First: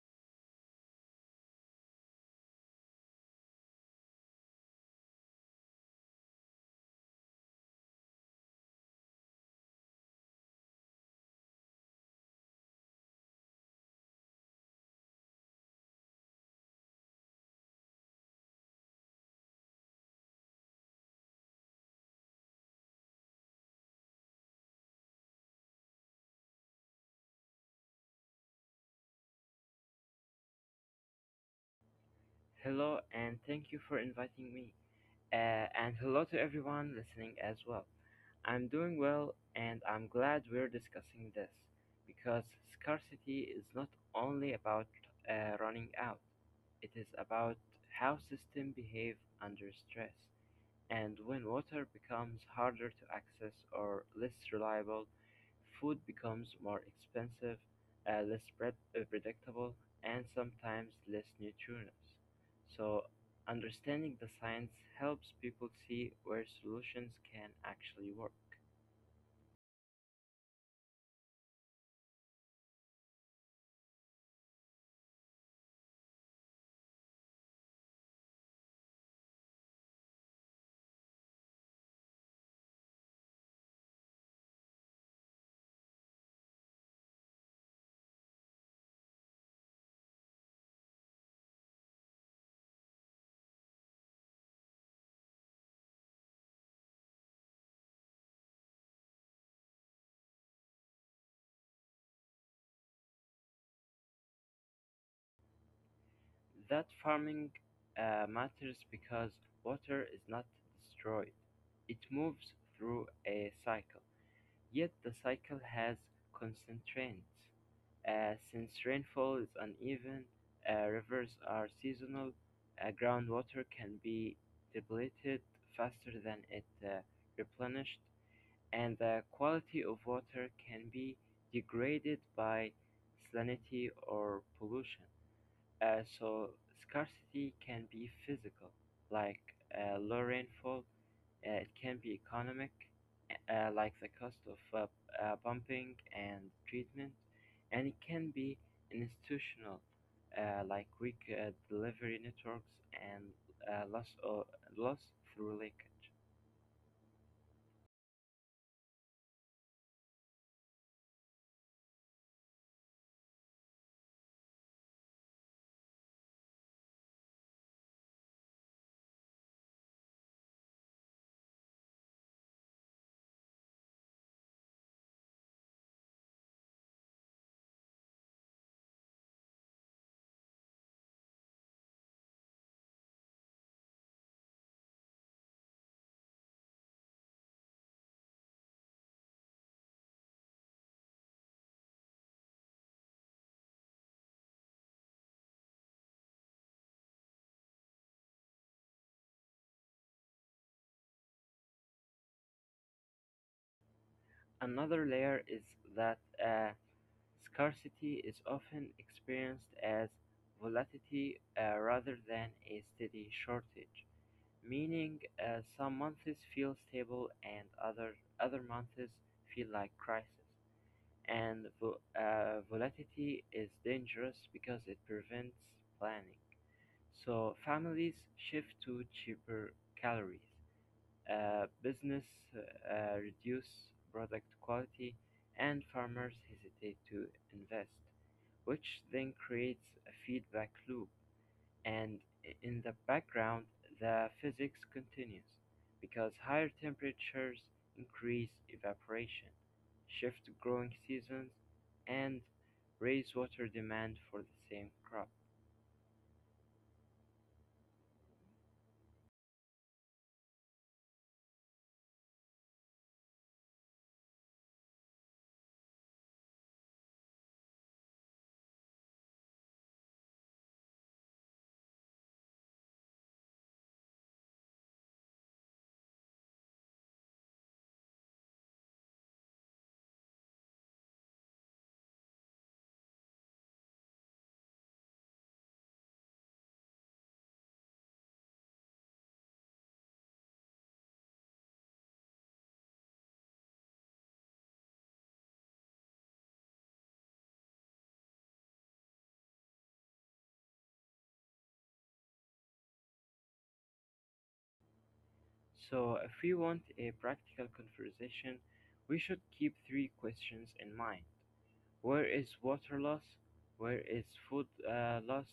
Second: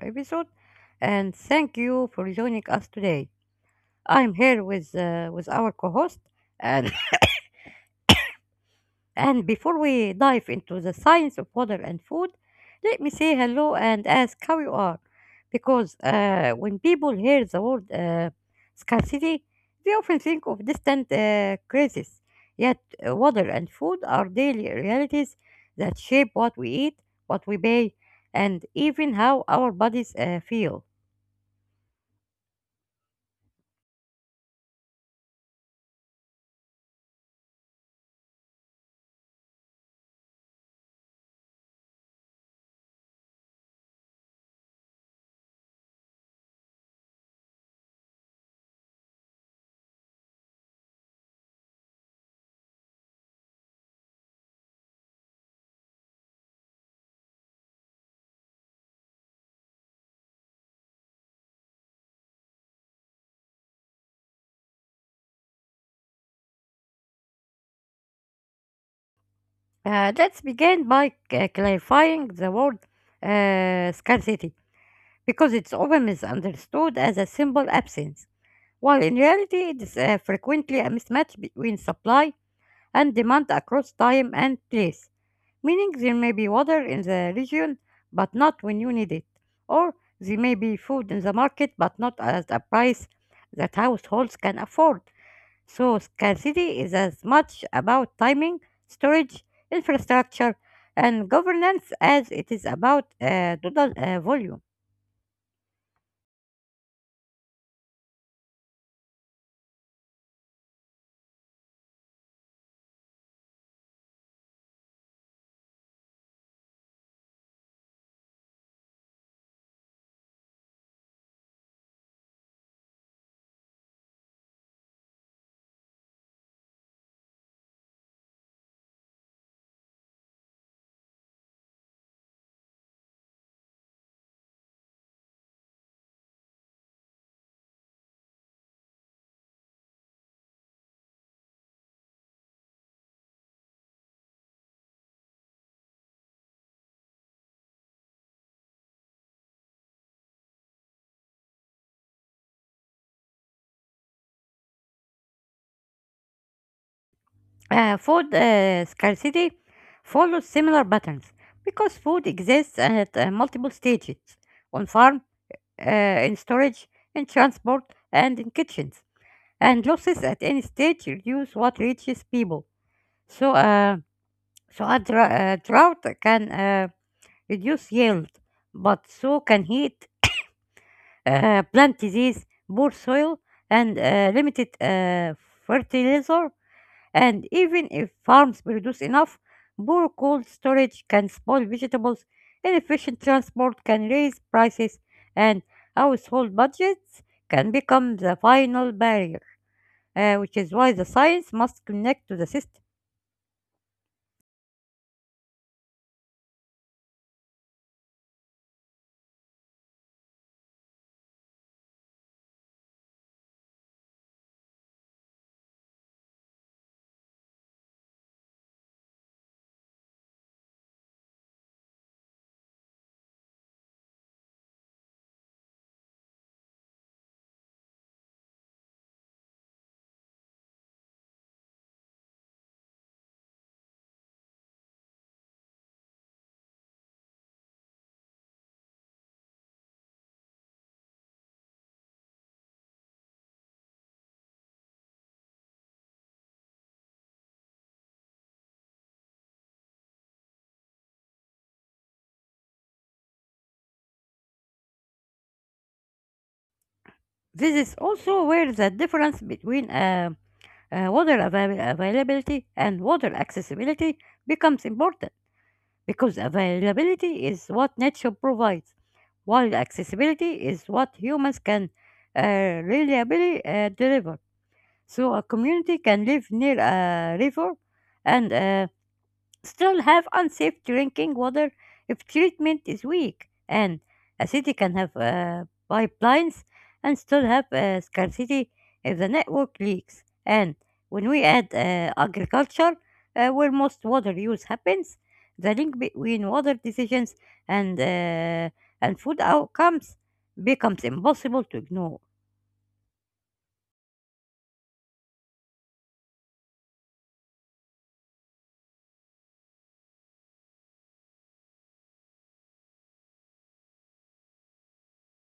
episode. And thank you for joining us today. I'm here with our co-host, and And before we dive into the science of water and food, let me say hello and ask how you are. Because when people hear the word scarcity, they often think of distant crises. Yet, water and food are daily realities that shape what we eat, what we pay, and even how our bodies feel. Hello, and thank you for inviting me. And hello to everyone listening as well. I'm doing well, and I'm glad we're discussing this because scarcity is not only about running out. It is about how systems behave under stress. And when water becomes harder to access or less reliable, food becomes more expensive, less predictable, and sometimes less nutritious. So, understanding the science helps people see where solutions can actually work. Let's begin by clarifying the word scarcity because it's often misunderstood as a simple absence, while in reality it is frequently a mismatch between supply and demand across time and place, meaning there may be water in the region but not when you need it, or there may be food in the market but not at a price that households can afford. So, scarcity is as much about timing, storage, infrastructure, and governance as it is about total volume. That farming matters because water is not destroyed, it moves through a cycle. Yet the cycle has constraints: since rainfall is uneven, rivers are seasonal, groundwater can be depleted faster than it replenished, and the quality of water can be degraded by salinity or pollution. So scarcity can be physical, like low rainfall. It can be economic, like the cost of pumping and treatment, and it can be institutional, like weak delivery networks and uh, loss or loss through leakage. Food scarcity follows similar patterns because food exists at multiple stages on farm, in storage, in transport, and in kitchens. And losses at any stage reduce what reaches people. So, uh, so a drought can reduce yield, but so can heat, plant disease, poor soil, and limited fertilizer. And even if farms produce enough, poor cold storage can spoil vegetables, inefficient transport can raise prices, and household budgets can become the final barrier, which is why the science must connect to the system. Another layer is that uh, scarcity is often experienced as volatility rather than a steady shortage, meaning some months feel stable and other months feel like crisis. And volatility is dangerous because it prevents planning. So families shift to cheaper calories, business reduce product quality, and farmers hesitate to invest, which then creates a feedback loop. And in the background, the physics continues because higher temperatures increase evaporation, shift growing seasons, and raise water demand for the same crop. This is also where the difference between water availability and water accessibility becomes important, because availability is what nature provides, while accessibility is what humans can reliably deliver. So a community can live near a river and still have unsafe drinking water if treatment is weak, and a city can have pipelines and still have scarcity if the network leaks. And when we add agriculture, where most water use happens, the link between water decisions and and food outcomes becomes impossible to ignore. So, if we want a practical conversation, we should keep three questions in mind. Where is water loss, where is food loss,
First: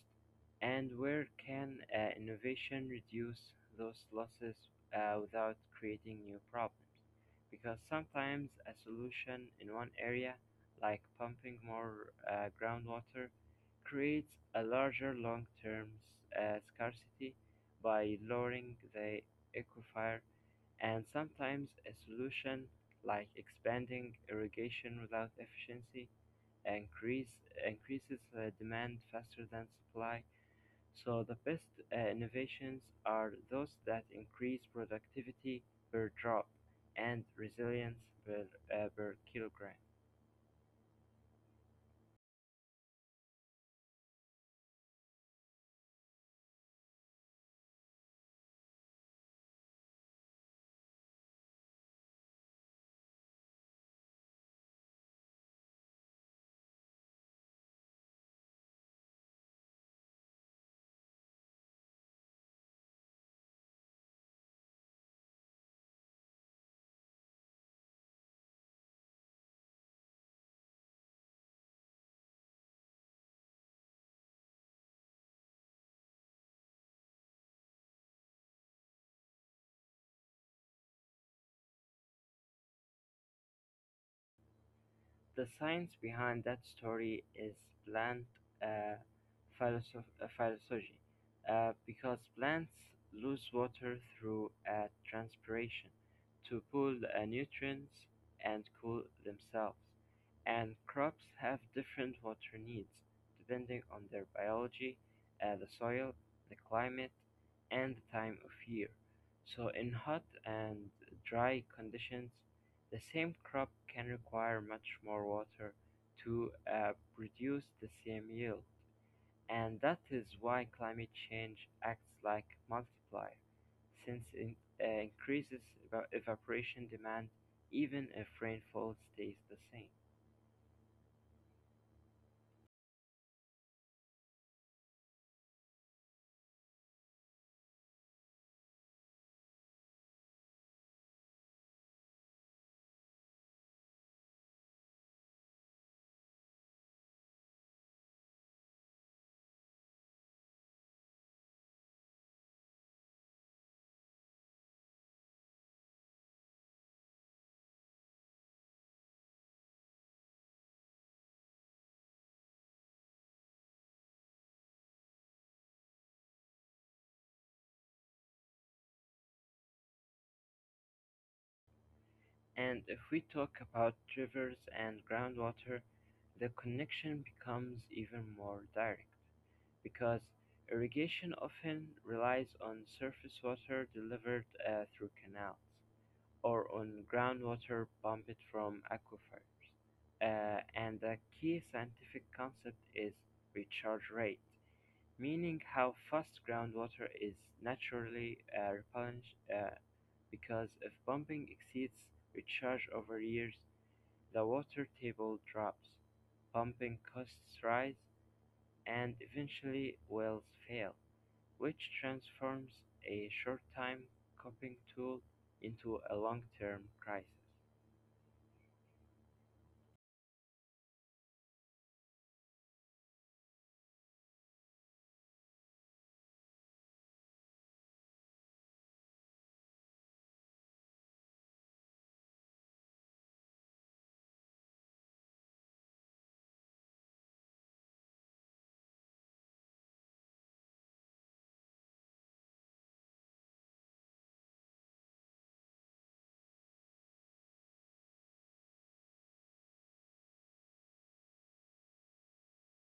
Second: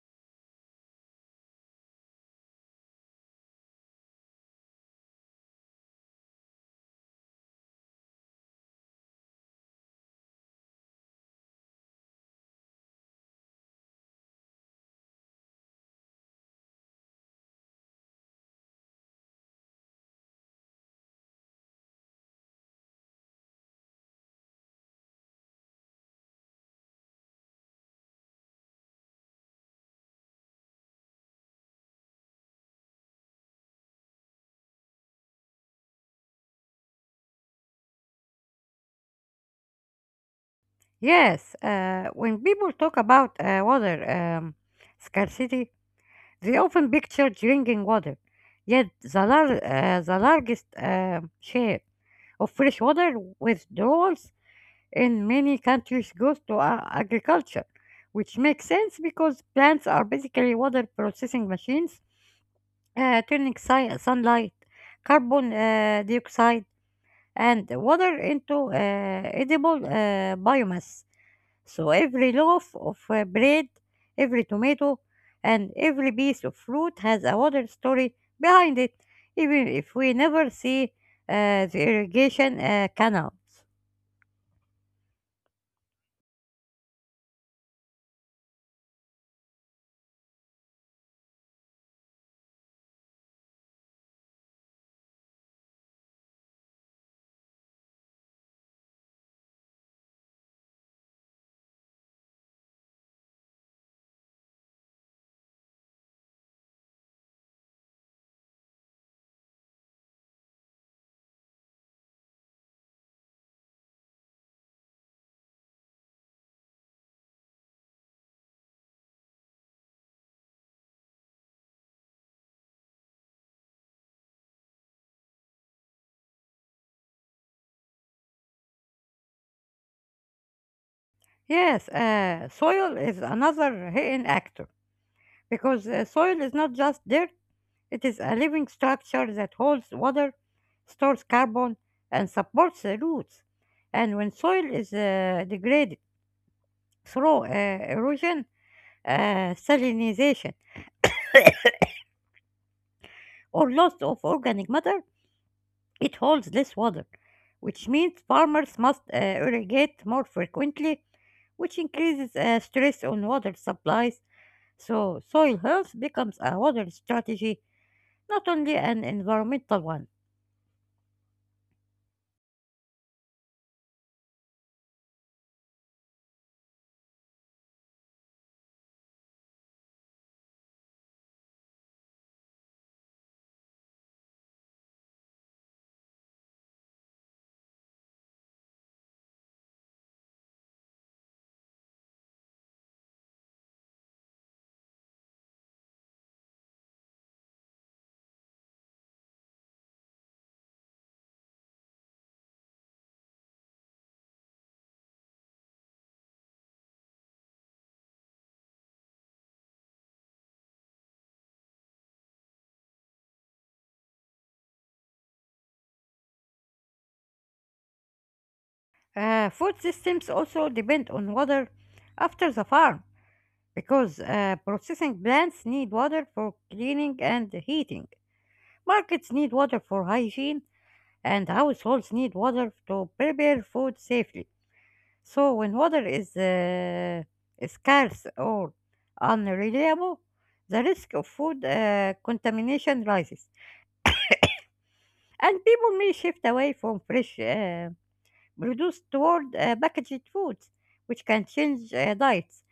and where can innovation reduce those losses without creating new problems? Because sometimes a solution in one area, like pumping more groundwater, creates a larger long term scarcity by lowering the aquifer, and sometimes a solution like expanding irrigation without increase, increases demand faster than supply. So the best innovations are those that increase productivity per drop and resilience per, per kilogram. Yes, when people talk about water scarcity, they often picture drinking water, yet the largest share of fresh water withdrawals in many countries goes to agriculture, which makes sense because plants are basically water processing machines, turning sunlight, carbon dioxide, and water into edible biomass. So every loaf of bread, every tomato, and every piece of fruit has a water story behind it, even if we never see the irrigation canals. The science behind that story is plant uh, philosophy, because plants lose water through transpiration to pull nutrients and cool themselves, and crops have different water needs depending on their biology, the soil, the climate, and the time of year. So, in hot and dry conditions, the same crop can require much more water to produce the same yield. And that is why climate change acts like a multiplier, since it increases evaporation demand even if rainfall stays the same. Yes, soil is another hidden actor because soil is not just dirt, it is a living structure that holds water, stores carbon, and supports the roots. And when soil is degraded through erosion, salinization, or loss of organic matter, it holds less water, which means farmers must irrigate more frequently, which increases stress on water supplies. So, soil health becomes a water strategy, not only an environmental one. And if we talk about rivers and groundwater, the connection becomes even more direct because irrigation often relies on surface water delivered through canals or on groundwater pumped from aquifers. And a key scientific concept is recharge rate, meaning how fast groundwater is naturally replenished, because if pumping exceeds recharge over years, the water table drops, pumping costs rise, and eventually wells fail, which transforms a short-time coping tool into a long-term crisis. Food systems also depend on water after the farm because processing plants need water for cleaning and heating. Markets need water for hygiene, and households need water to prepare food safely. So when water is scarce or unreliable, the risk of food contamination rises, and people may shift away from fresh produce toward packaged foods, which can change diets.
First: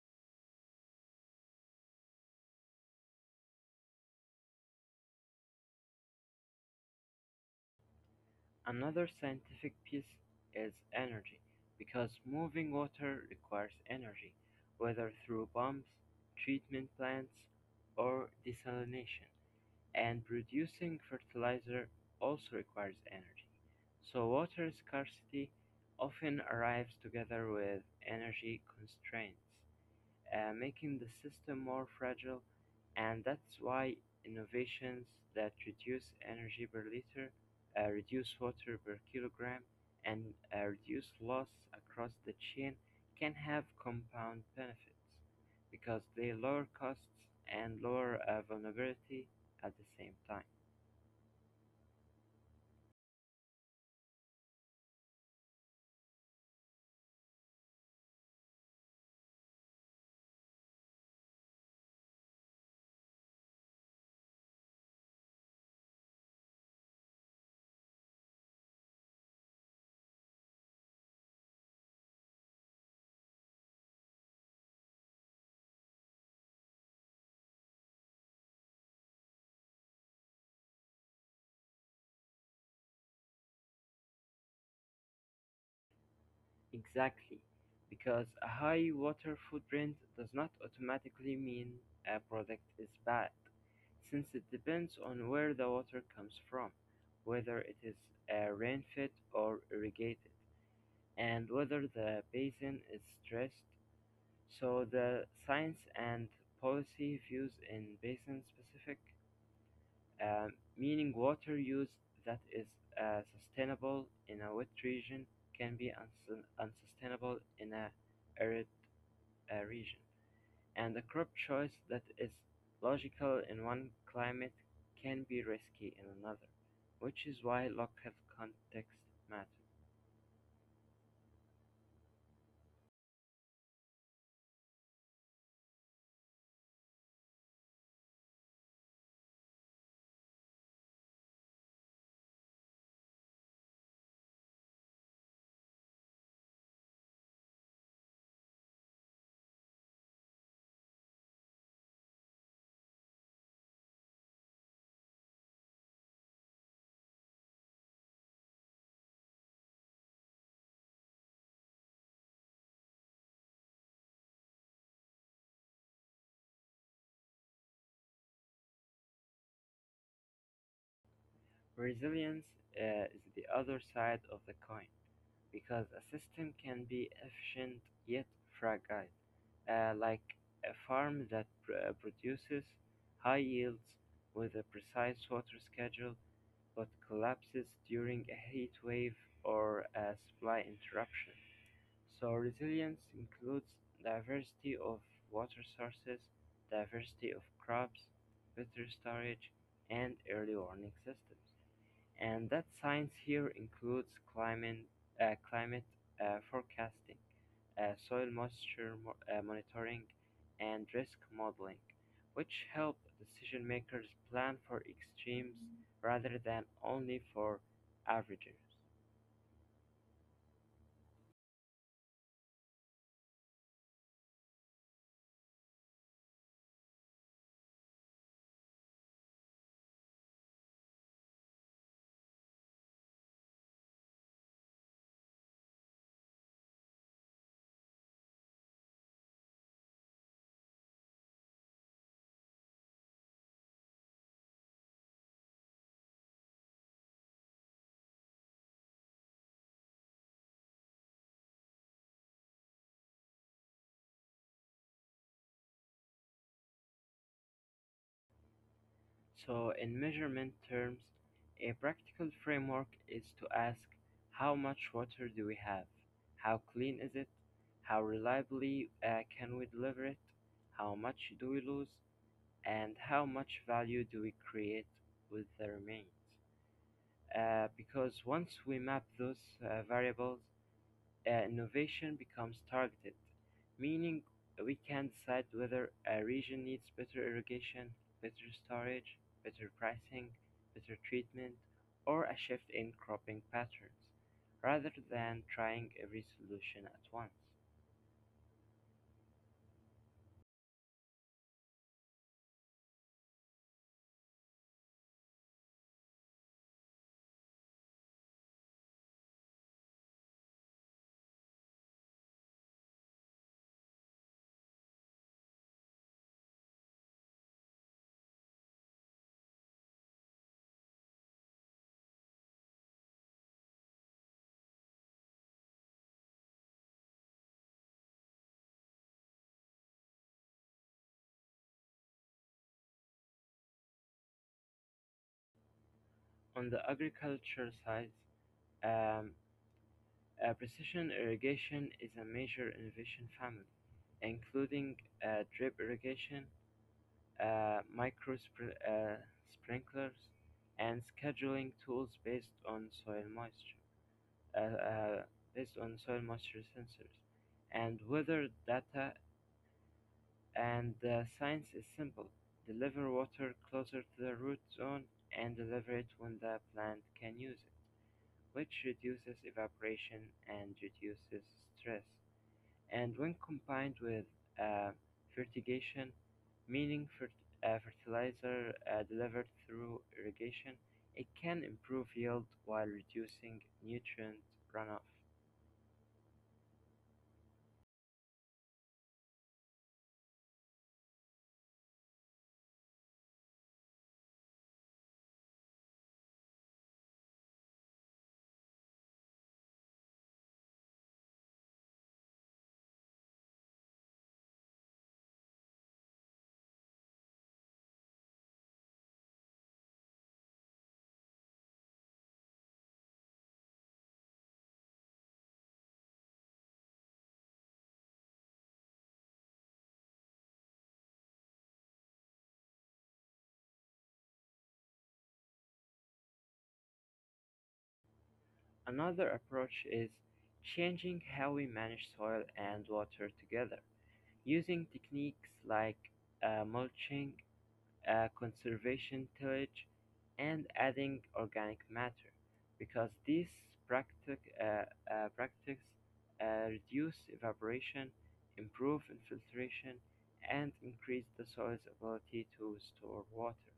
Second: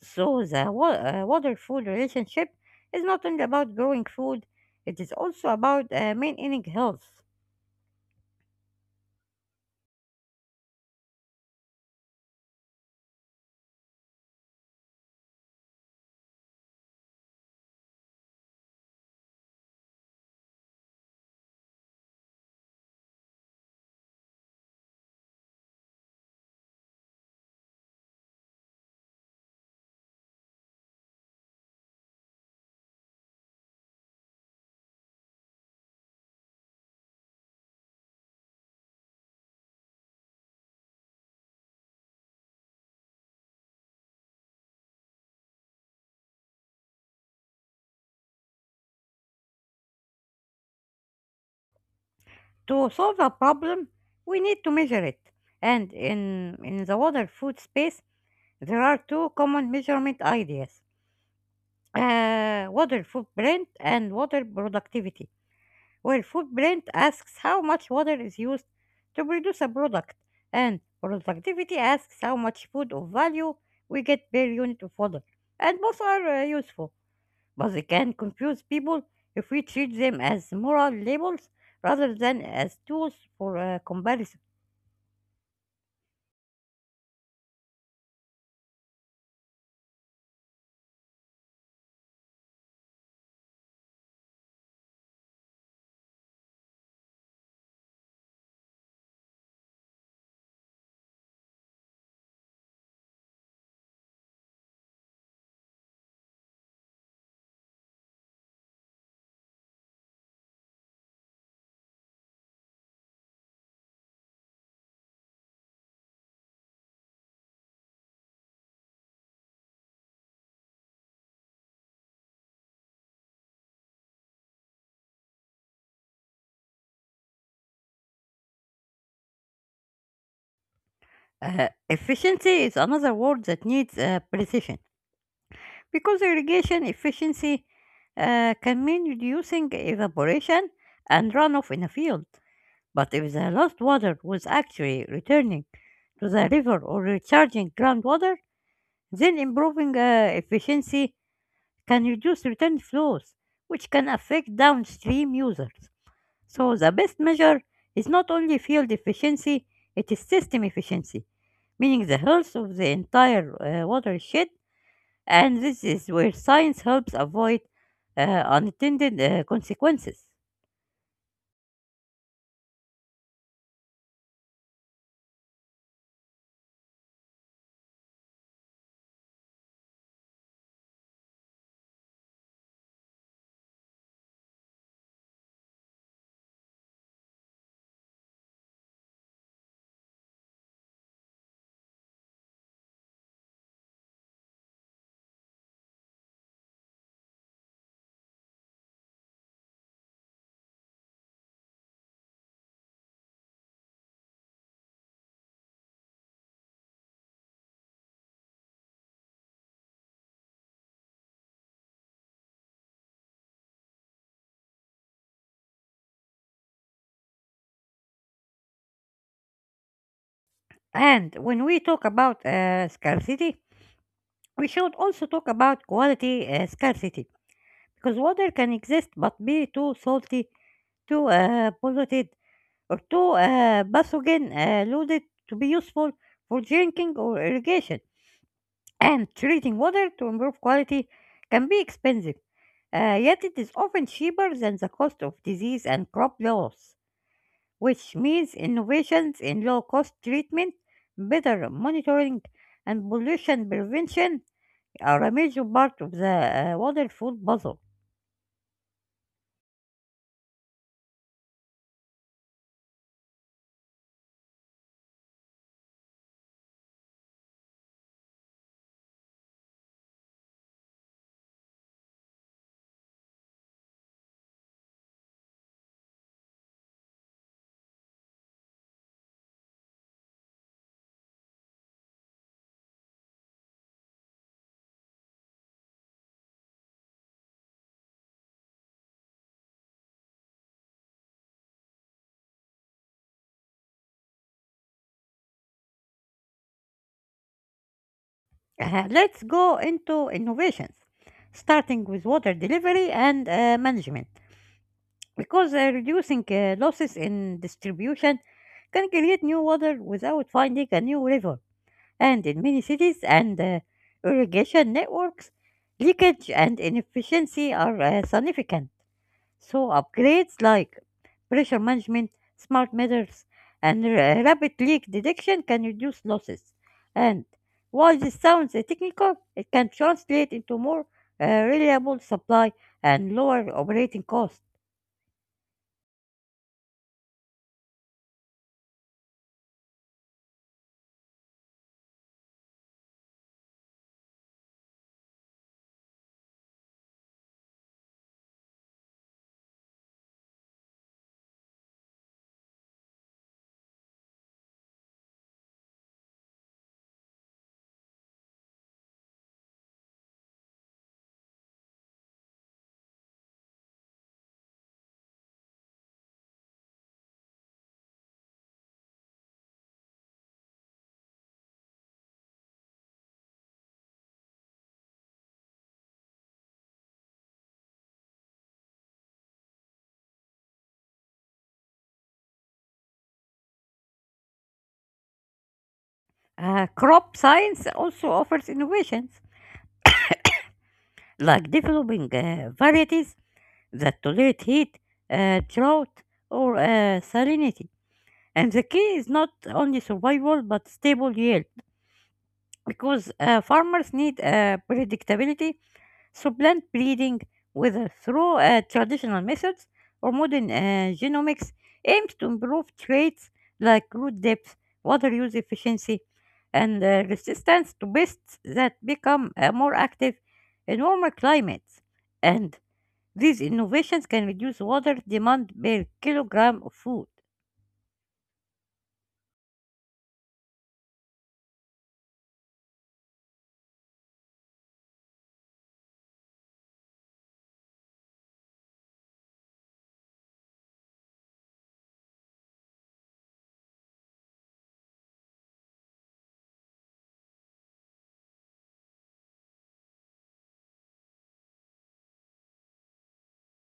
So the water-food relationship is not only about growing food; it is also about maintaining health. Another scientific piece is energy, because moving water requires energy, whether through pumps, treatment plants, or desalination, and producing fertilizer also requires energy. So water scarcity often arrives together with energy constraints, making the system more fragile, and that's why innovations that reduce energy per liter, reduce water per kilogram, and reduce loss across the chain can have compound benefits because they lower costs and lower vulnerability at the same time. To solve a problem, we need to measure it, and in the water-food space there are two common measurement ideas, water footprint and water productivity, where footprint asks how much water is used to produce a product, and productivity asks how much food of value we get per unit of water. And both are useful, but they can confuse people if we treat them as moral labels rather than as tools for comparison. Exactly, because a high water footprint does not automatically mean a product is bad, since it depends on where the water comes from, whether it is rain-fed or irrigated, and whether the basin is stressed. So the science and policy views in basin-specific, uh, meaning water use that is sustainable in a wet region can be unsustainable in a arid region, and a crop choice that is logical in one climate can be risky in another, which is why local context matters. Efficiency is another word that needs precision, because irrigation efficiency can mean reducing evaporation and runoff in a field. But if the lost water was actually returning to the river or recharging groundwater, then improving efficiency can reduce return flows, which can affect downstream users. So the best measure is not only field efficiency, it is system efficiency, meaning the health of the entire watershed, and this is where science helps avoid unintended consequences. Resilience is the other side of the coin because a system can be efficient yet fragile, like a farm that produces high yields with a precise water schedule but collapses during a heat wave or a supply interruption. So, resilience includes diversity of water sources, diversity of crops, better storage, and early warning systems, and that science here includes climate, uh, climate forecasting, soil moisture monitoring, and risk modeling, which help decision makers plan for extremes rather than only for averages. And when we talk about scarcity, we should also talk about quality scarcity because water can exist but be too salty, too polluted, or too pathogen loaded to be useful for drinking or irrigation. And treating water to improve quality can be expensive, yet it is often cheaper than the cost of disease and crop loss, which means innovations in low cost treatment, better monitoring, and pollution prevention are a major part of the water food puzzle. So, in measurement terms, a practical framework is to ask, how much water do we have? How clean is it? How reliably can we deliver it? How much do we lose? And how much value do we create with the remains? Because once we map those variables, innovation becomes targeted, meaning we can decide whether a region needs better irrigation, better storage, better pricing, better treatment, or a shift in cropping patterns, rather than trying every solution at once. Let's go into innovations, starting with water delivery and management, because reducing losses in distribution can create new water without finding a new river. And in many cities and irrigation networks, leakage and inefficiency are significant. So upgrades like pressure management, smart meters, and rapid leak detection can reduce losses. And while this sounds technical, it can translate into more reliable supply and lower operating costs. On the agriculture side, um, precision irrigation is a major innovation family, including drip irrigation, micro sprinklers, and scheduling tools uh, uh, based on soil moisture sensors, and weather data. And the science is simple: deliver water closer to the root zone and deliver it when the plant can use it, which reduces evaporation and reduces stress. And when combined with uh, fertigation, meaning fertilizer delivered through irrigation, it can improve yield while reducing nutrient runoff. Crop science also offers innovations like developing varieties that tolerate heat, drought, or salinity. And the key is not only survival but stable yield, because farmers need predictability, so plant breeding, whether through traditional methods or modern genomics, aims to improve traits like root depth, water use efficiency, and resistance to pests that become more active in warmer climates. And these innovations can reduce water demand per kilogram of food. Another approach is changing how we manage soil and water together, using techniques like mulching, conservation tillage, and adding organic matter, because these practic, uh, practices reduce evaporation, improve infiltration, and increase the soil's ability to store water.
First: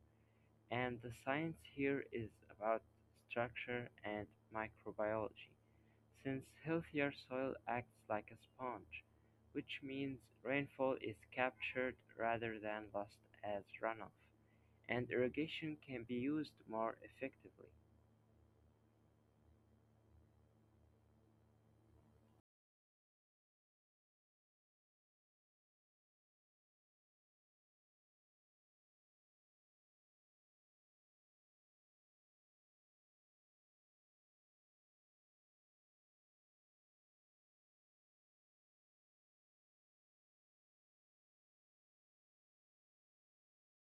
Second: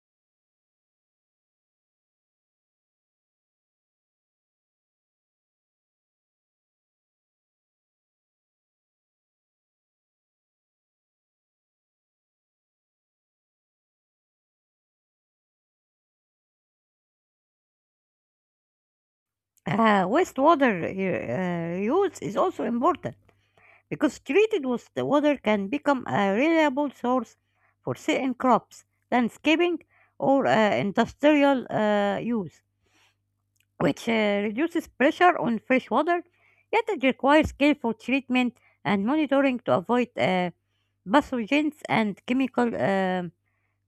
And the science here is about structure and microbiology, since healthier soil acts like a sponge, which means rainfall is captured rather than lost as runoff, and irrigation can be used more effectively. Wastewater use is also important because treated with the water can become a reliable source for certain crops, landscaping, or industrial use, which reduces pressure on fresh water, yet it requires careful treatment and monitoring to avoid pathogens and chemical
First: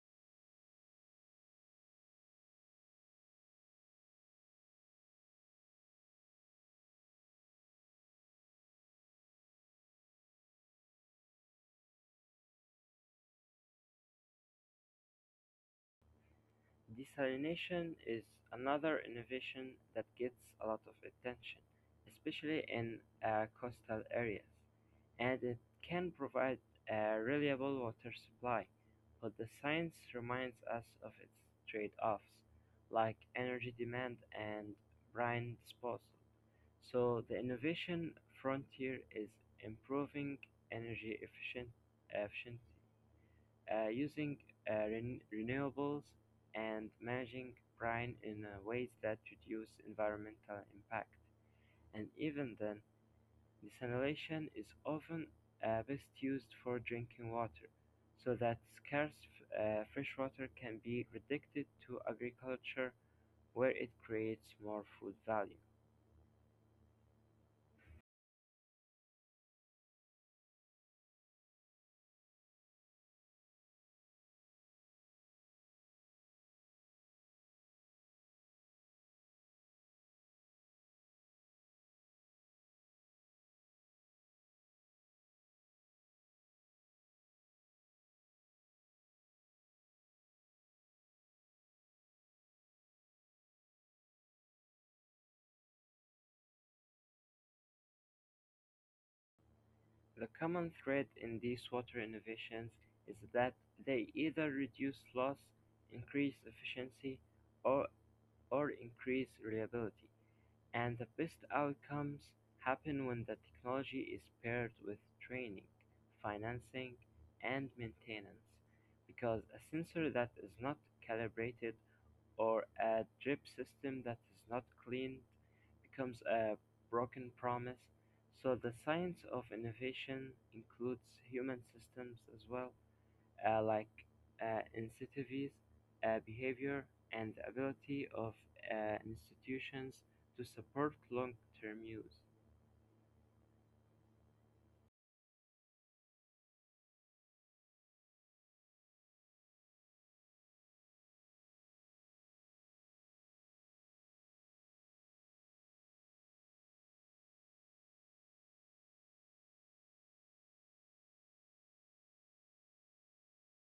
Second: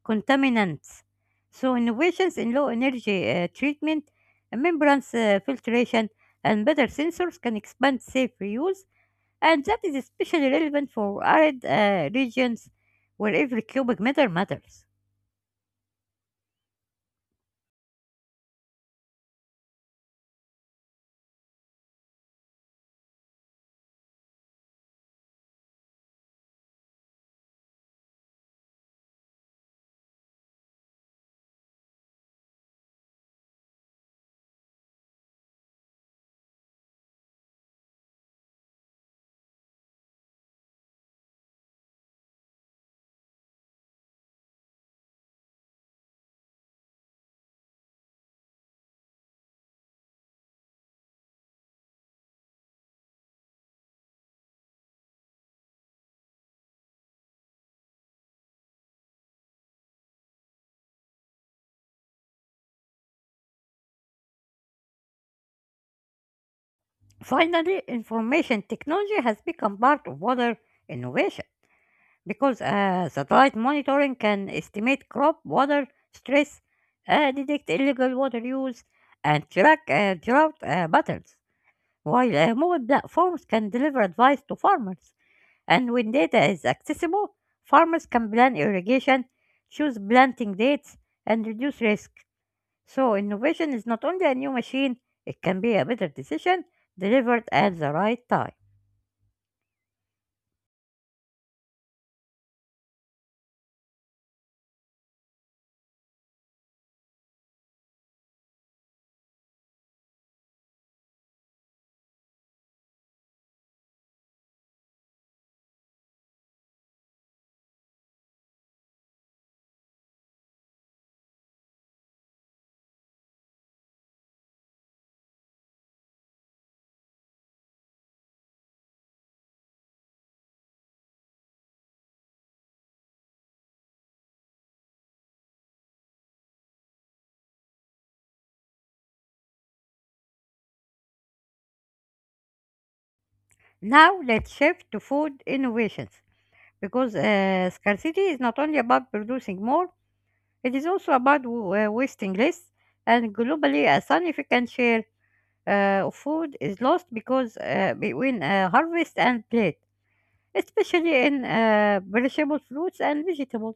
contaminants. So, innovations in low energy treatment, membrane filtration, and better sensors can expand safe reuse, and that is especially relevant for arid regions where every cubic meter matters. Desalination is another innovation that gets a lot of attention, especially in coastal areas, and it can provide a reliable water supply, but the science reminds us of its trade-offs, like energy demand and brine disposal. So the innovation frontier is improving energy efficient efficiency using renewables and managing brine in ways that reduce environmental impact. And even then, desalination is often best used for drinking water, so that scarce fresh water can be redirected to agriculture where it creates more food value. Finally, information technology has become part of water innovation because satellite monitoring can estimate crop water stress, detect illegal water use, and track drought patterns, while mobile platforms can deliver advice to farmers. And when data is accessible, farmers can plan irrigation, choose planting dates, and reduce risk. So innovation is not only a new machine, it can be a better decision delivered at the right time. The common thread in these water innovations is that they either reduce loss, increase efficiency, or or increase reliability, and the best outcomes happen when the technology is paired with training, financing, and maintenance, because a sensor that is not calibrated or a drip system that is not cleaned becomes a broken promise. So the science of innovation includes human systems as well, like incentives, behavior, and the ability of institutions to support long term use. Now let's shift to food innovations because scarcity is not only about producing more, it is also about wasting less. And globally, a significant share of food is lost because between harvest and plate, especially in perishable fruits and vegetables.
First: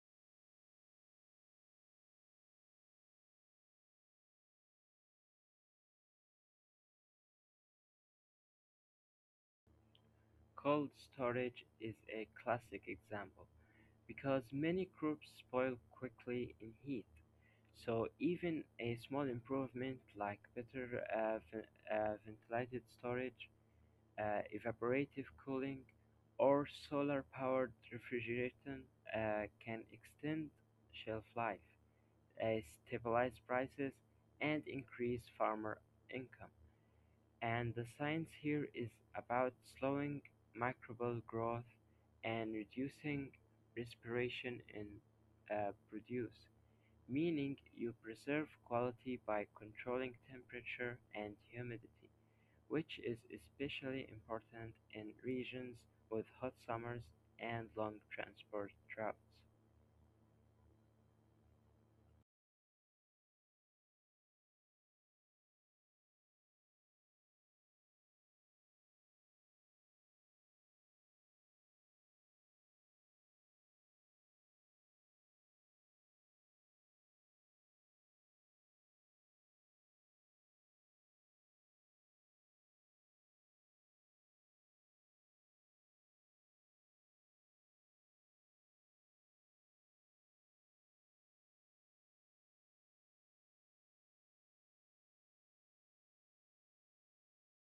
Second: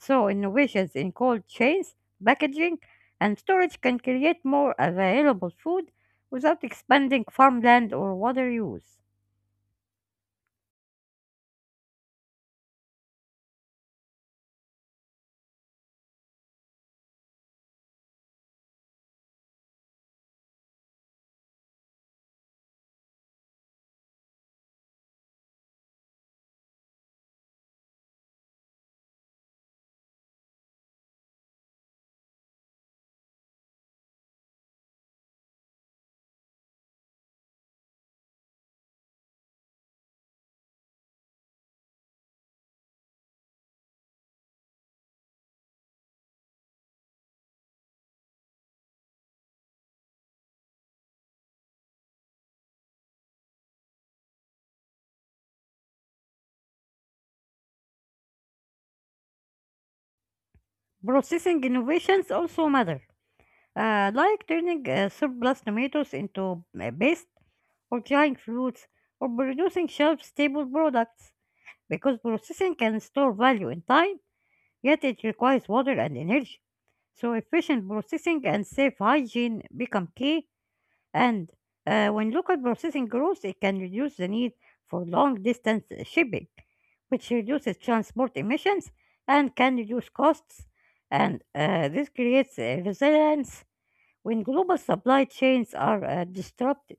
So innovations in cold chains, packaging, and storage can create more available food without expanding farmland or water use. Cold storage is a classic example because many crops spoil quickly in heat. So, even a small improvement like better ventilated storage, evaporative cooling, or solar powered refrigeration can extend shelf life, uh, stabilize prices, and increase farmer income. And the science here is about slowing microbial growth and reducing respiration in produce, meaning you preserve quality by controlling temperature and humidity, which is especially important in regions with hot summers and long transport droughts. Processing innovations also matter, like turning surplus tomatoes into paste or drying fruits or producing shelf-stable products because processing can store value in time, yet it requires water and energy. So efficient processing and safe hygiene become key. And when local processing grows, it can reduce the need for long distance shipping, which reduces transport emissions and can reduce costs. And this creates resilience when global supply chains are disrupted.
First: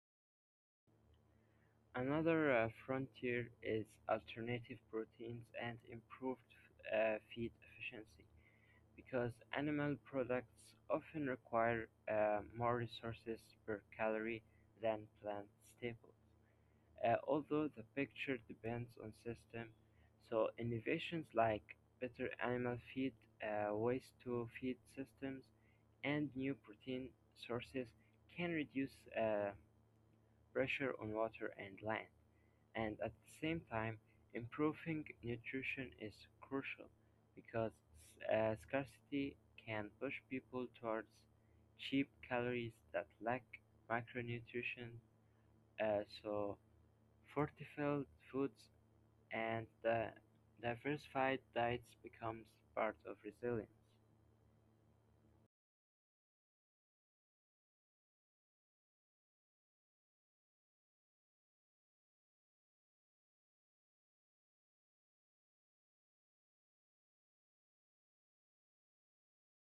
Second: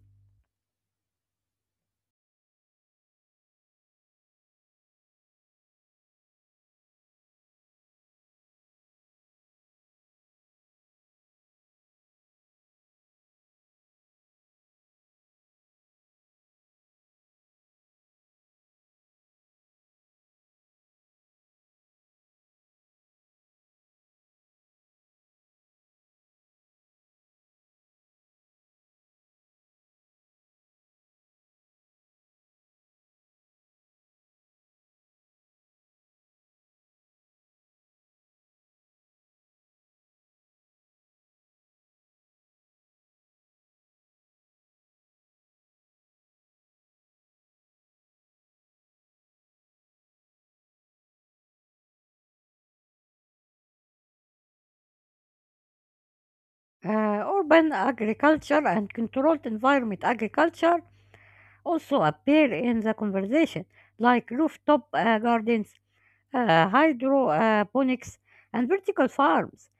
Another frontier is alternative proteins and improved feed efficiency, because animal products often require more resources per calorie than plant staples. Although the picture depends on system, so innovations like better animal feed, waste to feed systems, and new protein sources can reduce uh, pressure on water and land. And at the same time, improving nutrition is crucial because scarcity can push people towards cheap calories that lack micronutrition, so fortified foods and diversified diets becomes part of resilience. Urban agriculture and controlled environment agriculture also appear in the conversation, like rooftop gardens, hydroponics, and vertical farms.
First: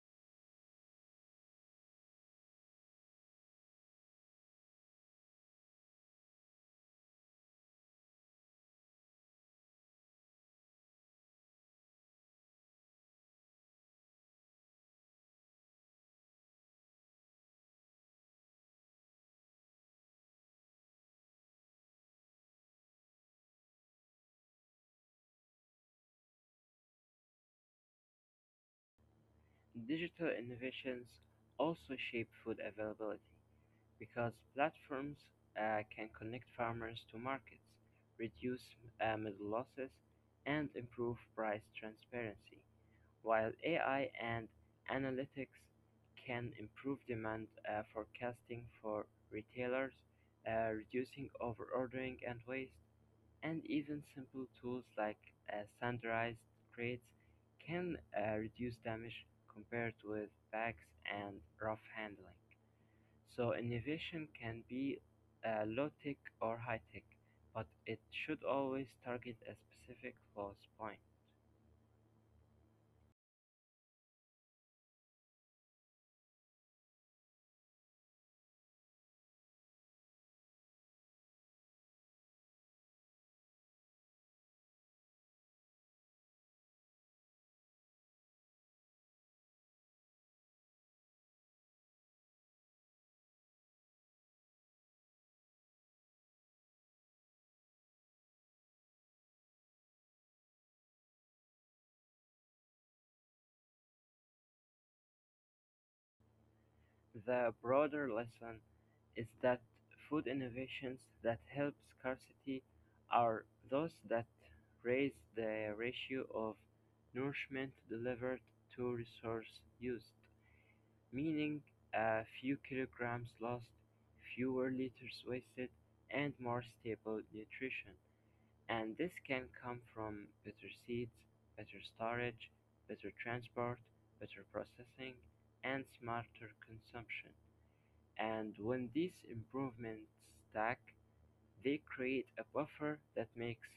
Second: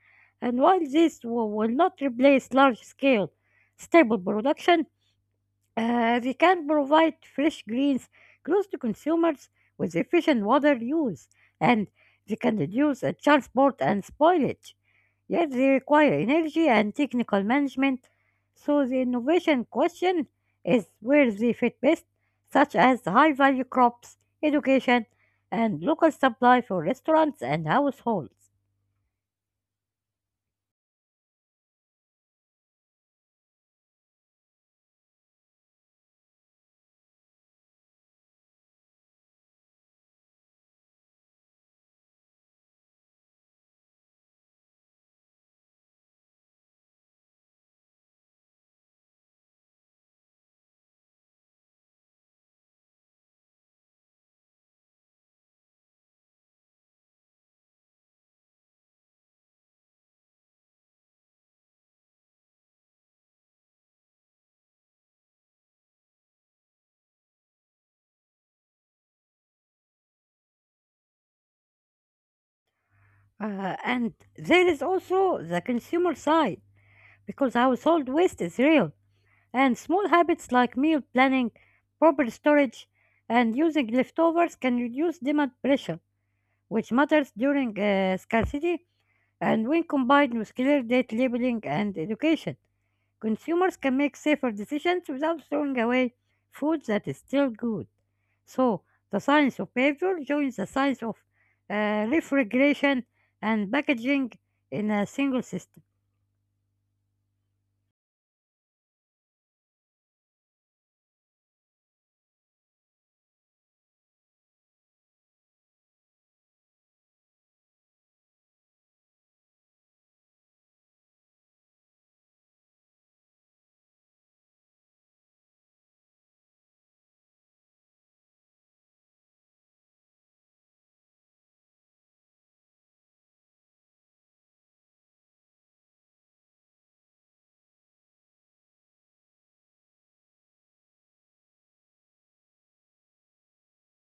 And while will not replace large scale stable production, they can provide fresh greens close to consumers with efficient water use, and they can reduce transport and spoilage. Yet they require energy and technical management, so the innovation question is where they fit best, such as high value crops, education, and local supply for restaurants and households. Digital innovations also shape food availability because platforms can connect farmers to markets, reduce middle losses, and improve price transparency, while AI and analytics can improve demand forecasting for retailers, reducing overordering and waste, and even simple tools like standardized crates can reduce damage compared with bags and rough handling. So innovation can be low-tech or high-tech, but it should always target a specific loss point. And there is also the consumer side, because household waste is real. And small habits like meal planning, proper storage, and using leftovers can reduce demand pressure, which matters during scarcity, and when combined with clear date labeling and education, consumers can make safer decisions without throwing away food that is still good. So, the science of behavior joins the science of refrigeration and packaging in a single system. The broader lesson is that food innovations that help scarcity are those that raise the ratio of nourishment delivered to resource used, meaning a few kilograms lost, fewer liters wasted, and more stable nutrition. And this can come from better seeds, better storage, better transport, better processing, and smarter consumption. And when these improvements stack, they create a buffer that makes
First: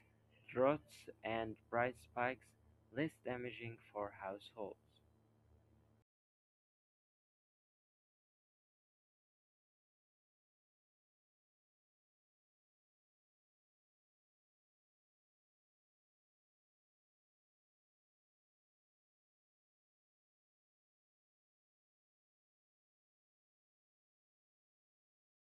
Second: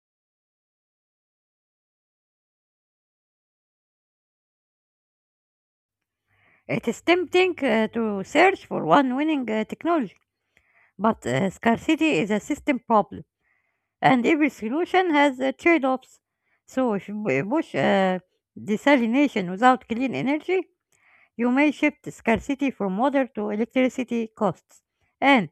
droughts and price spikes less damaging for households. It is tempting to search for one winning technology. But scarcity is a system problem, and every solution has trade offs. So, if you push desalination without clean energy, you may shift scarcity from water to electricity costs. And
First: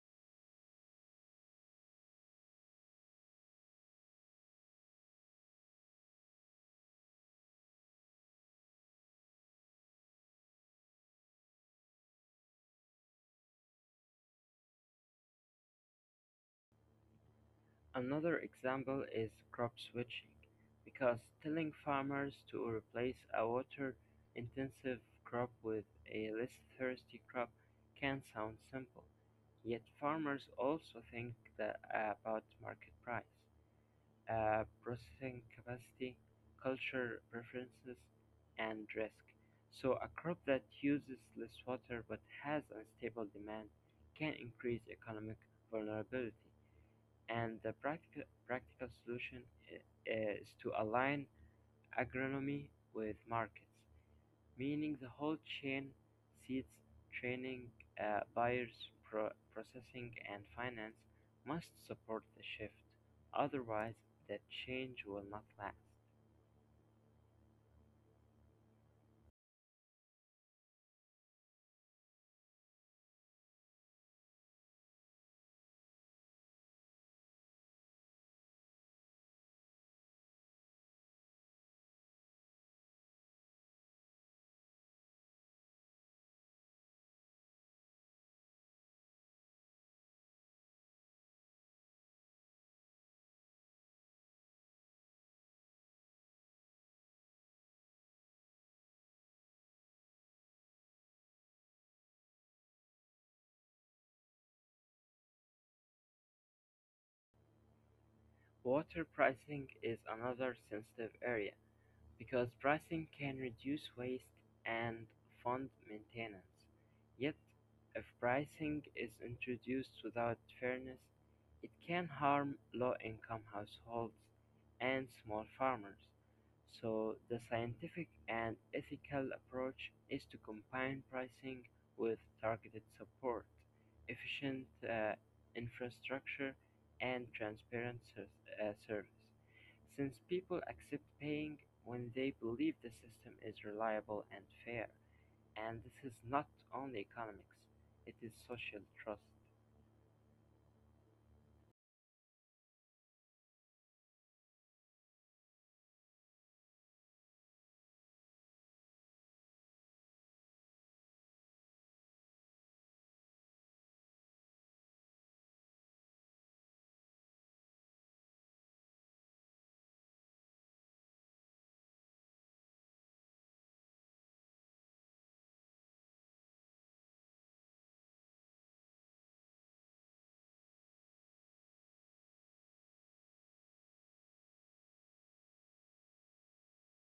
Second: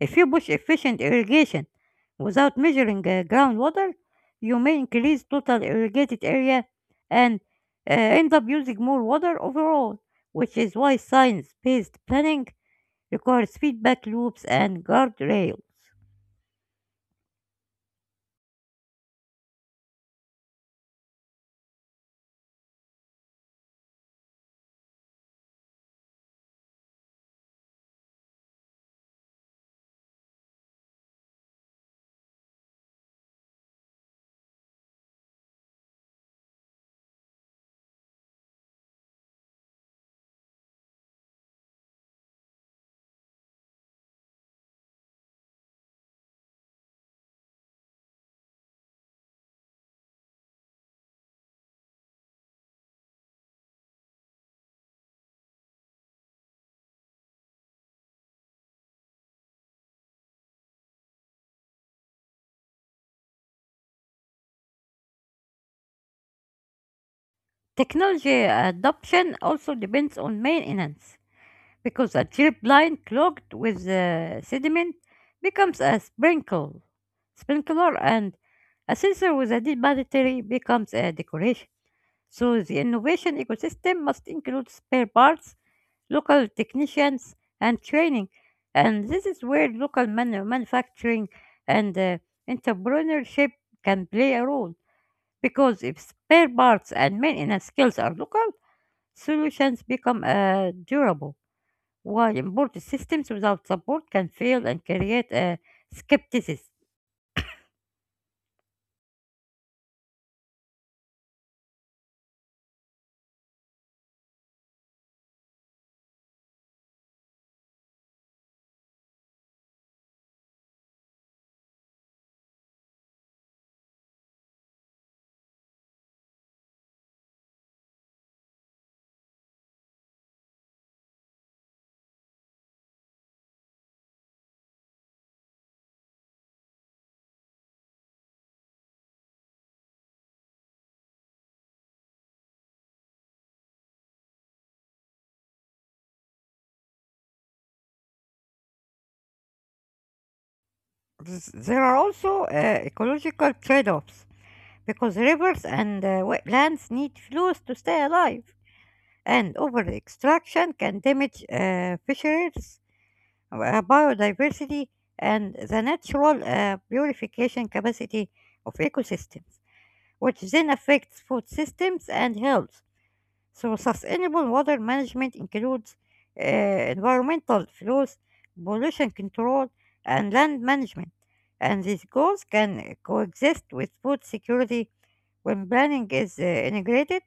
if you push efficient irrigation without measuring groundwater, you may increase total irrigated area and end up using more water overall, which is why science based planning requires feedback loops and guardrails. Another example is crop switching, because telling farmers to replace a water intensive crop with a less thirsty crop can sound simple, yet farmers also think that about market price, processing capacity, culture preferences, and risk. So, a crop that uses less water but has unstable demand can increase economic vulnerability and the practical solution i- is to align agronomy with markets, meaning the whole chain seeds, training, buyers, processing, and finance must support the shift. Otherwise, the change will not last. Technology adoption also depends on maintenance because a drip line clogged with sediment becomes a sprinkler, and a sensor with a deep battery becomes a decoration. So the innovation ecosystem must include spare parts, local technicians, and training. And this is where local manufacturing and entrepreneurship can play a role. Because if spare parts and maintenance skills are local, solutions become durable, while imported systems without support can fail and create skepticism. Water pricing is another sensitive area because pricing can reduce waste and fund maintenance. Yet, if pricing is introduced without fairness, it can harm low income households and small farmers. So, the scientific and ethical approach is to combine pricing with targeted support, efficient infrastructure, and transparent service since people accept paying when they believe the system is reliable and fair. And this is not only economics, it is social trust. There are also ecological trade offs because rivers and wetlands need flows to stay alive, and over extraction can damage fisheries, biodiversity, and the natural purification capacity of ecosystems, which then affects food systems and health. So, sustainable water management includes environmental flows, pollution control, and land management, and these goals can coexist with food security when planning is integrated,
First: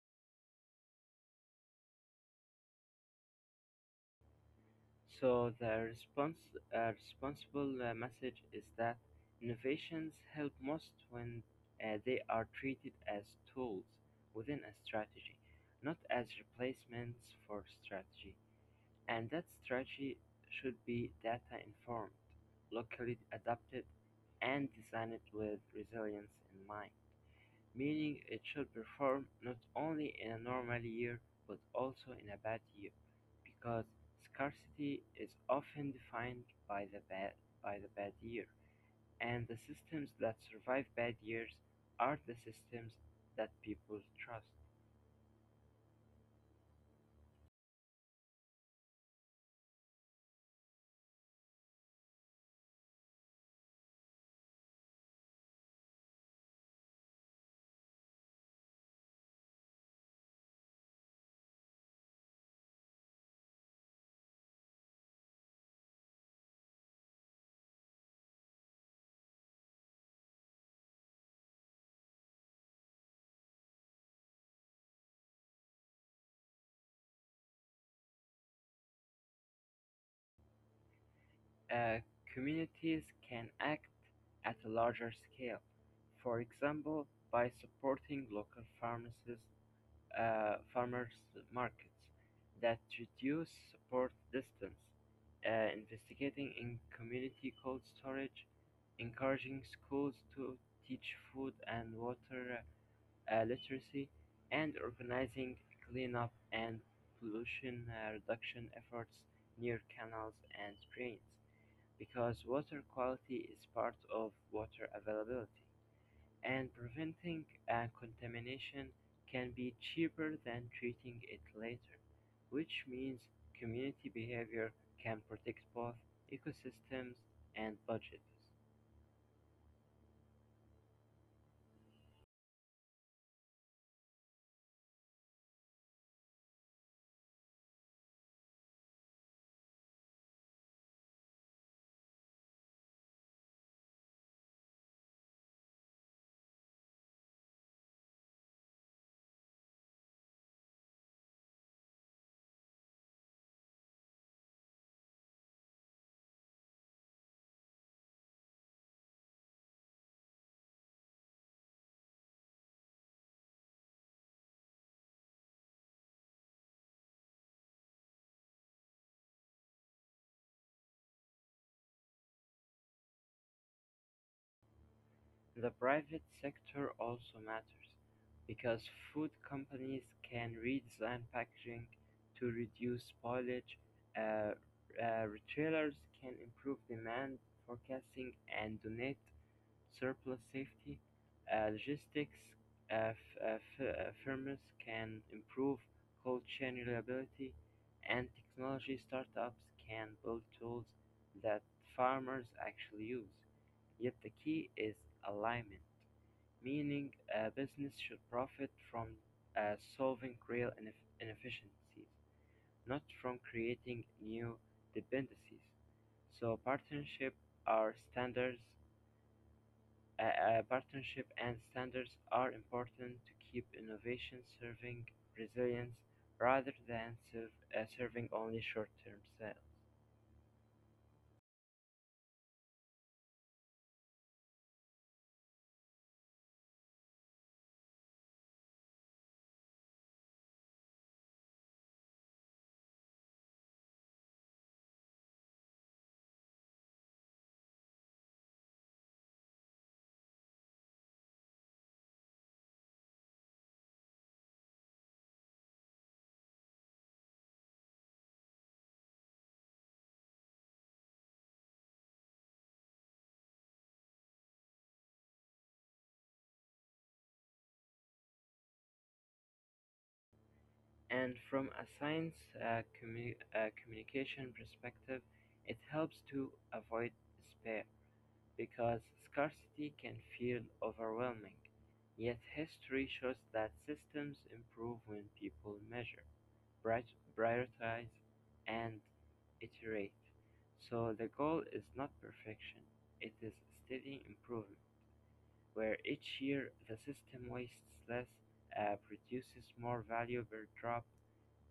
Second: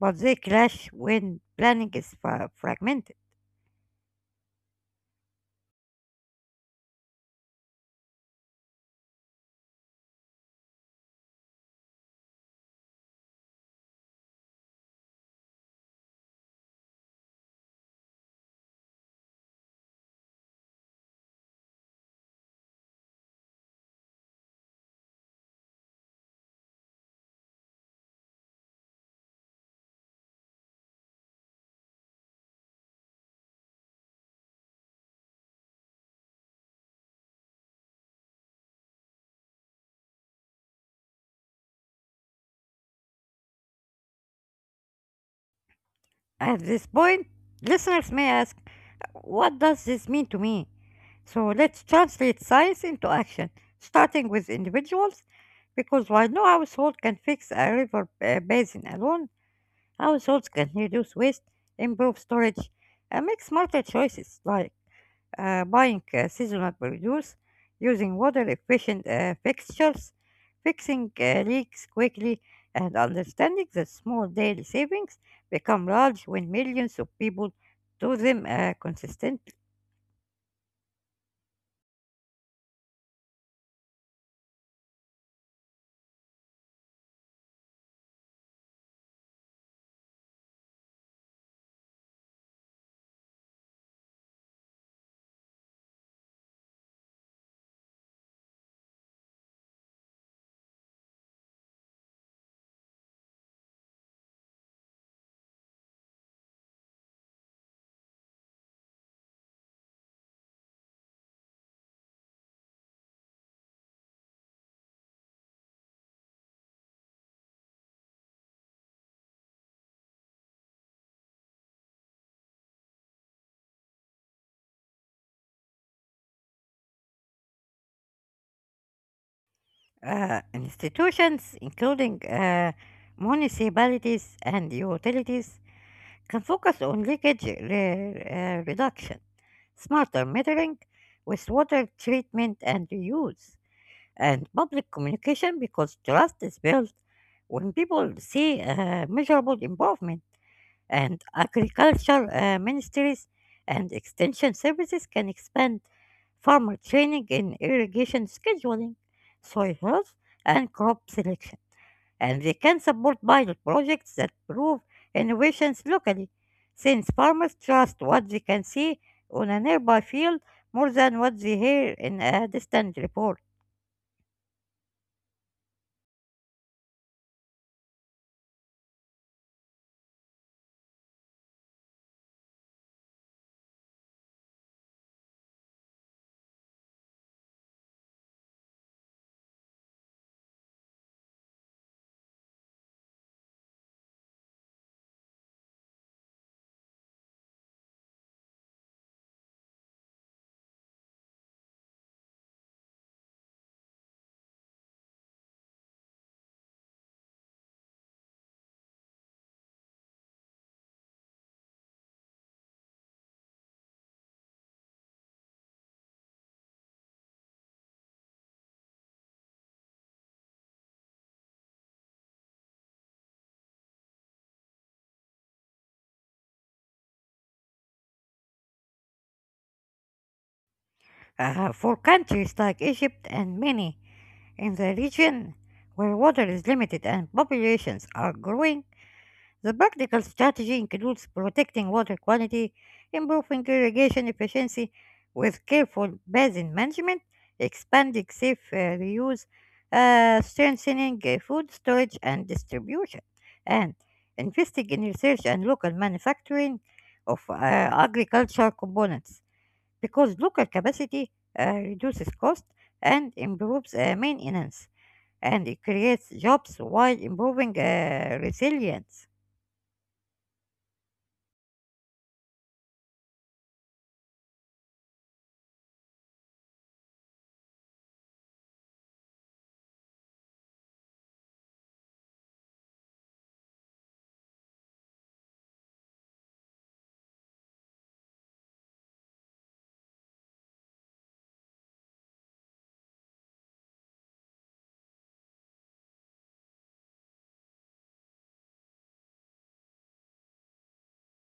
but they clash when planning is fragmented. So the responsible message is that innovations help most when they are treated as tools within a strategy, not as replacements for strategy. And that strategy should be data-informed, locally adapted, and designed with resilience in mind, meaning it should perform not only in a normal year but also in a bad year, because scarcity is often defined by the bad, by the bad year, and the systems that survive bad years are the systems that people trust. At this point, listeners may ask, what does this mean to me? So let's translate science into action, starting with individuals, because while no household can fix a river basin alone, households can reduce waste, improve storage, and make smarter choices like buying seasonal produce, using water-efficient fixtures, fixing leaks quickly, and understanding that small daily savings become large when millions of people do them consistently. uh, Communities can act at a larger scale, for example by supporting local pharmacies, farmers markets that reduce support distance, investigating in community cold storage, encouraging schools to teach food and water literacy, and organizing cleanup and pollution reduction efforts near canals and drains. Because water quality is part of water availability, and preventing a contamination can be cheaper than treating it later, which means community behavior can protect both ecosystems and budgets. Institutions, including municipalities and utilities, can focus on leakage reduction, smarter metering with water treatment and reuse. And public communication because trust is built when people see measurable improvement and agriculture ministries and extension services can expand farmer training in irrigation scheduling, soil health, and crop selection. And they can support pilot projects that prove innovations locally, since farmers trust what they can see on a nearby field more than what they hear in a distant report. The private sector also matters, because food companies can redesign packaging to reduce spoilage, uh, retailers can improve demand forecasting and donate Surplus safety logistics uh, uh, uh, firms can improve cold chain reliability, and technology startups can build tools that farmers actually use. Yet the key is alignment, meaning a business should profit from solving real inefficiencies, not from creating new dependencies. So are standards partnership and standards are important to keep innovation serving resilience rather than serving only short-term sales. For countries like Egypt and many in the region where water is limited and populations are growing, the practical strategy includes protecting water quality, improving irrigation efficiency with careful basin management, expanding safe reuse, strengthening food storage and distribution, and investing in research and local manufacturing of agricultural components because local capacity reduces cost and improves maintenance, and it creates jobs while improving resilience. And from a science communication perspective, it helps to avoid despair. Because scarcity can feel overwhelming, yet history shows that systems improve when people measure, prioritize, and iterate. So the goal is not perfection, it is steady improvement, where each year the system wastes less, produces more value per drop,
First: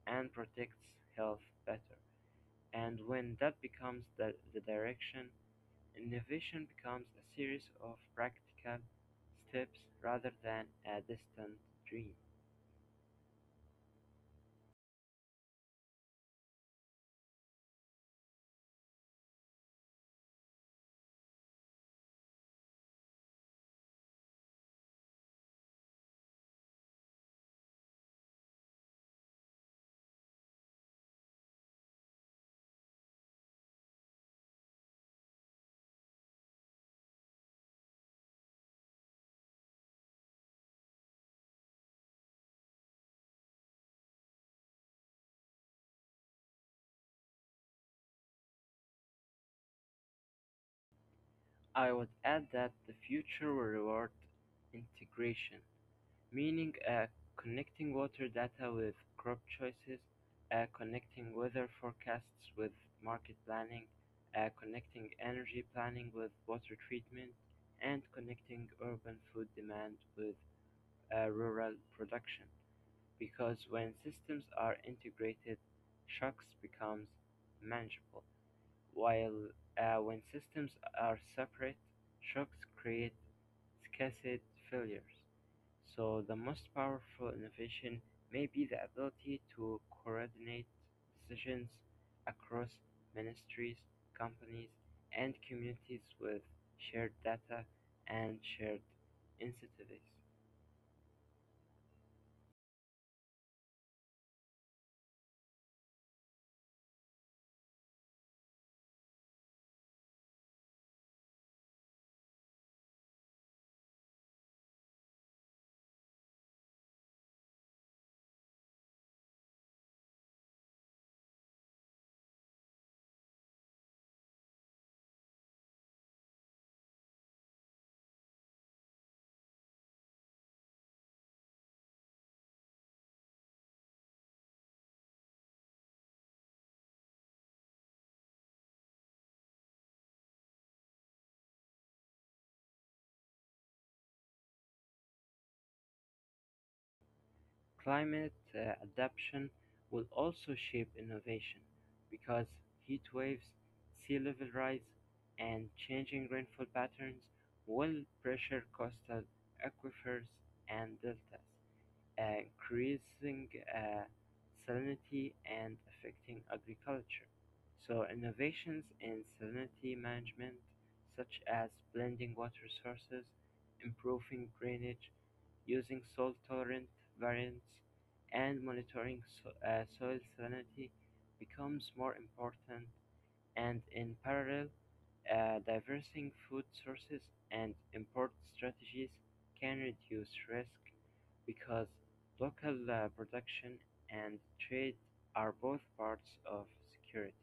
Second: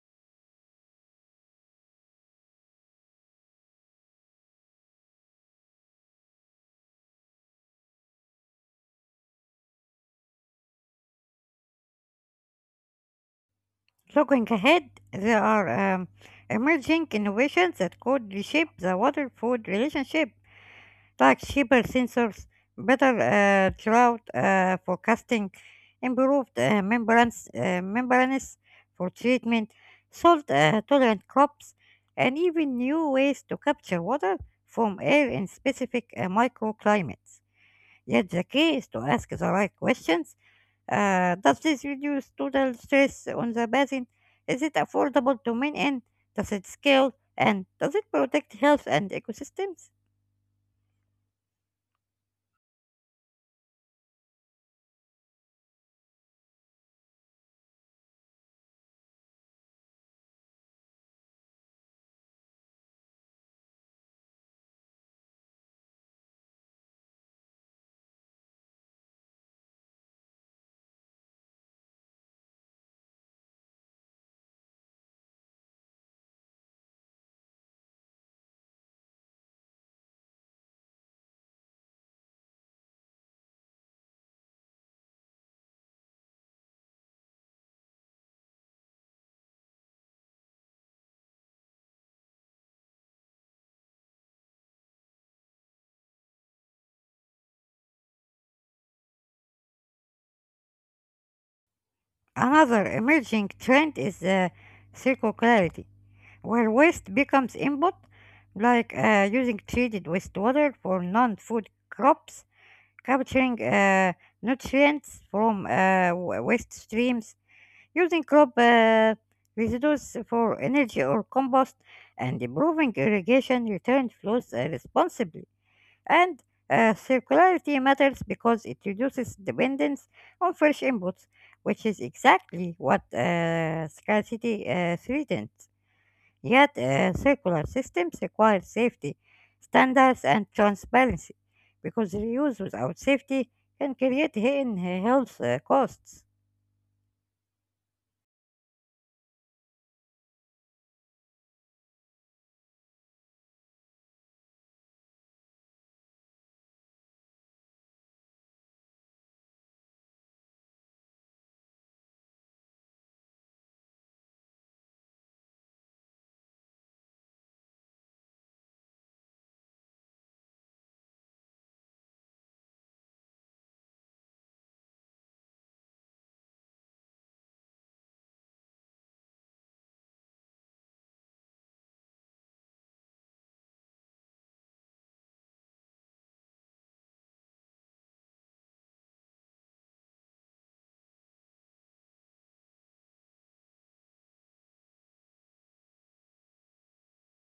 and protects health better. And when that becomes the direction, innovation becomes a series of practical steps rather than a distant dream. Looking ahead, there are um, emerging innovations that could reshape the water food relationship, like cheaper sensors, better drought forecasting, improved membranes for treatment, salt tolerant crops, and even new ways to capture water from air in specific microclimates. Yet the key is to ask the right questions. Does this reduce total stress on the basin? Is it affordable to men and does it scale? And does it protect health and ecosystems? I would add that the future will reward integration, meaning connecting water data with crop choices, connecting weather forecasts with market planning, connecting energy planning with water treatment, and connecting urban food demand with rural production. Because when systems are integrated, shocks becomes manageable, while when systems are separate, shocks create cascade failures. So the most powerful innovation may be the ability to coordinate decisions across ministries, companies, and communities with shared data and shared incentives. Another emerging trend is circularity, where waste becomes input, like using treated wastewater for non food crops, capturing nutrients from waste streams, using crop residues for energy or compost, and improving irrigation return flows responsibly. And circularity matters because it reduces dependence on fresh inputs, which is exactly what scarcity threatens. Yet, circular systems require safety standards and transparency because reuse without safety can create hidden health costs. Climate adaptation will also shape innovation, because heat waves, sea level rise, and changing rainfall patterns will pressure coastal aquifers and deltas increasing uh, salinity and affecting agriculture. So innovations in salinity management, such as blending water sources, improving drainage, using salt tolerant variants, and monitoring soil salinity becomes more important and in parallel, diversifying food sources and import strategies can reduce risk because local production and trade are both parts of security.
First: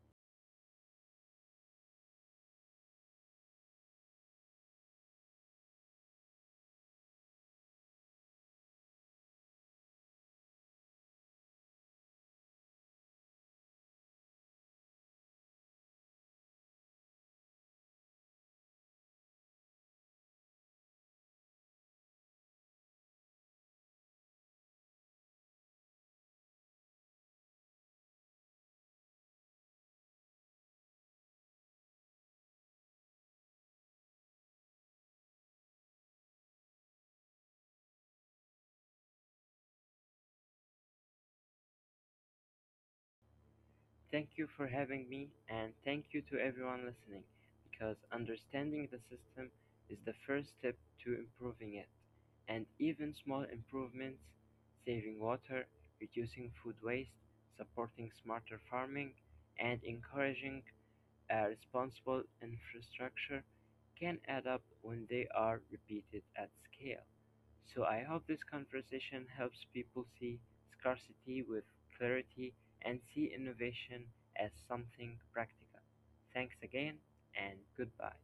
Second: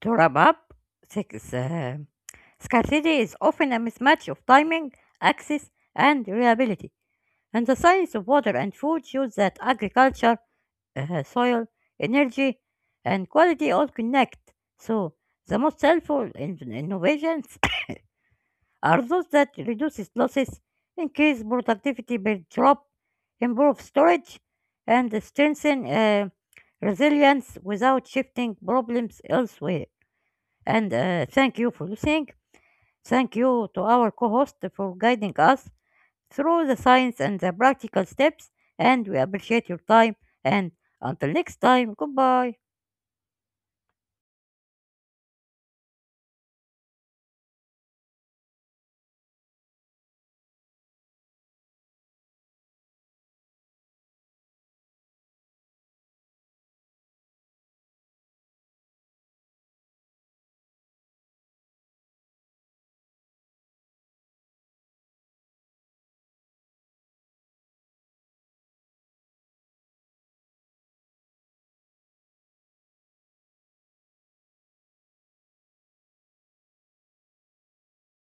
To wrap up, six, uh, scarcity is often a mismatch of timing, access, and reliability. And the science of water and food shows that agriculture soil, energy, and quality all connect. So the most helpful innovations are those that reduces losses, increase productivity per drop, improve storage, and strengthen resilience without shifting problems elsewhere. And thank you for listening. Thank you to our co-host for guiding us through the science and the practical steps. And we appreciate your time. And until next time, goodbye. Thank you for having me, and thank you to everyone listening, because understanding the system is the first step to improving it. And even small improvements, saving water, reducing food waste, supporting smarter farming, and encouraging a responsible infrastructure can add up when they are repeated at scale. So I hope this conversation helps people see scarcity with clarity and see innovation as something practical. Thanks again and goodbye.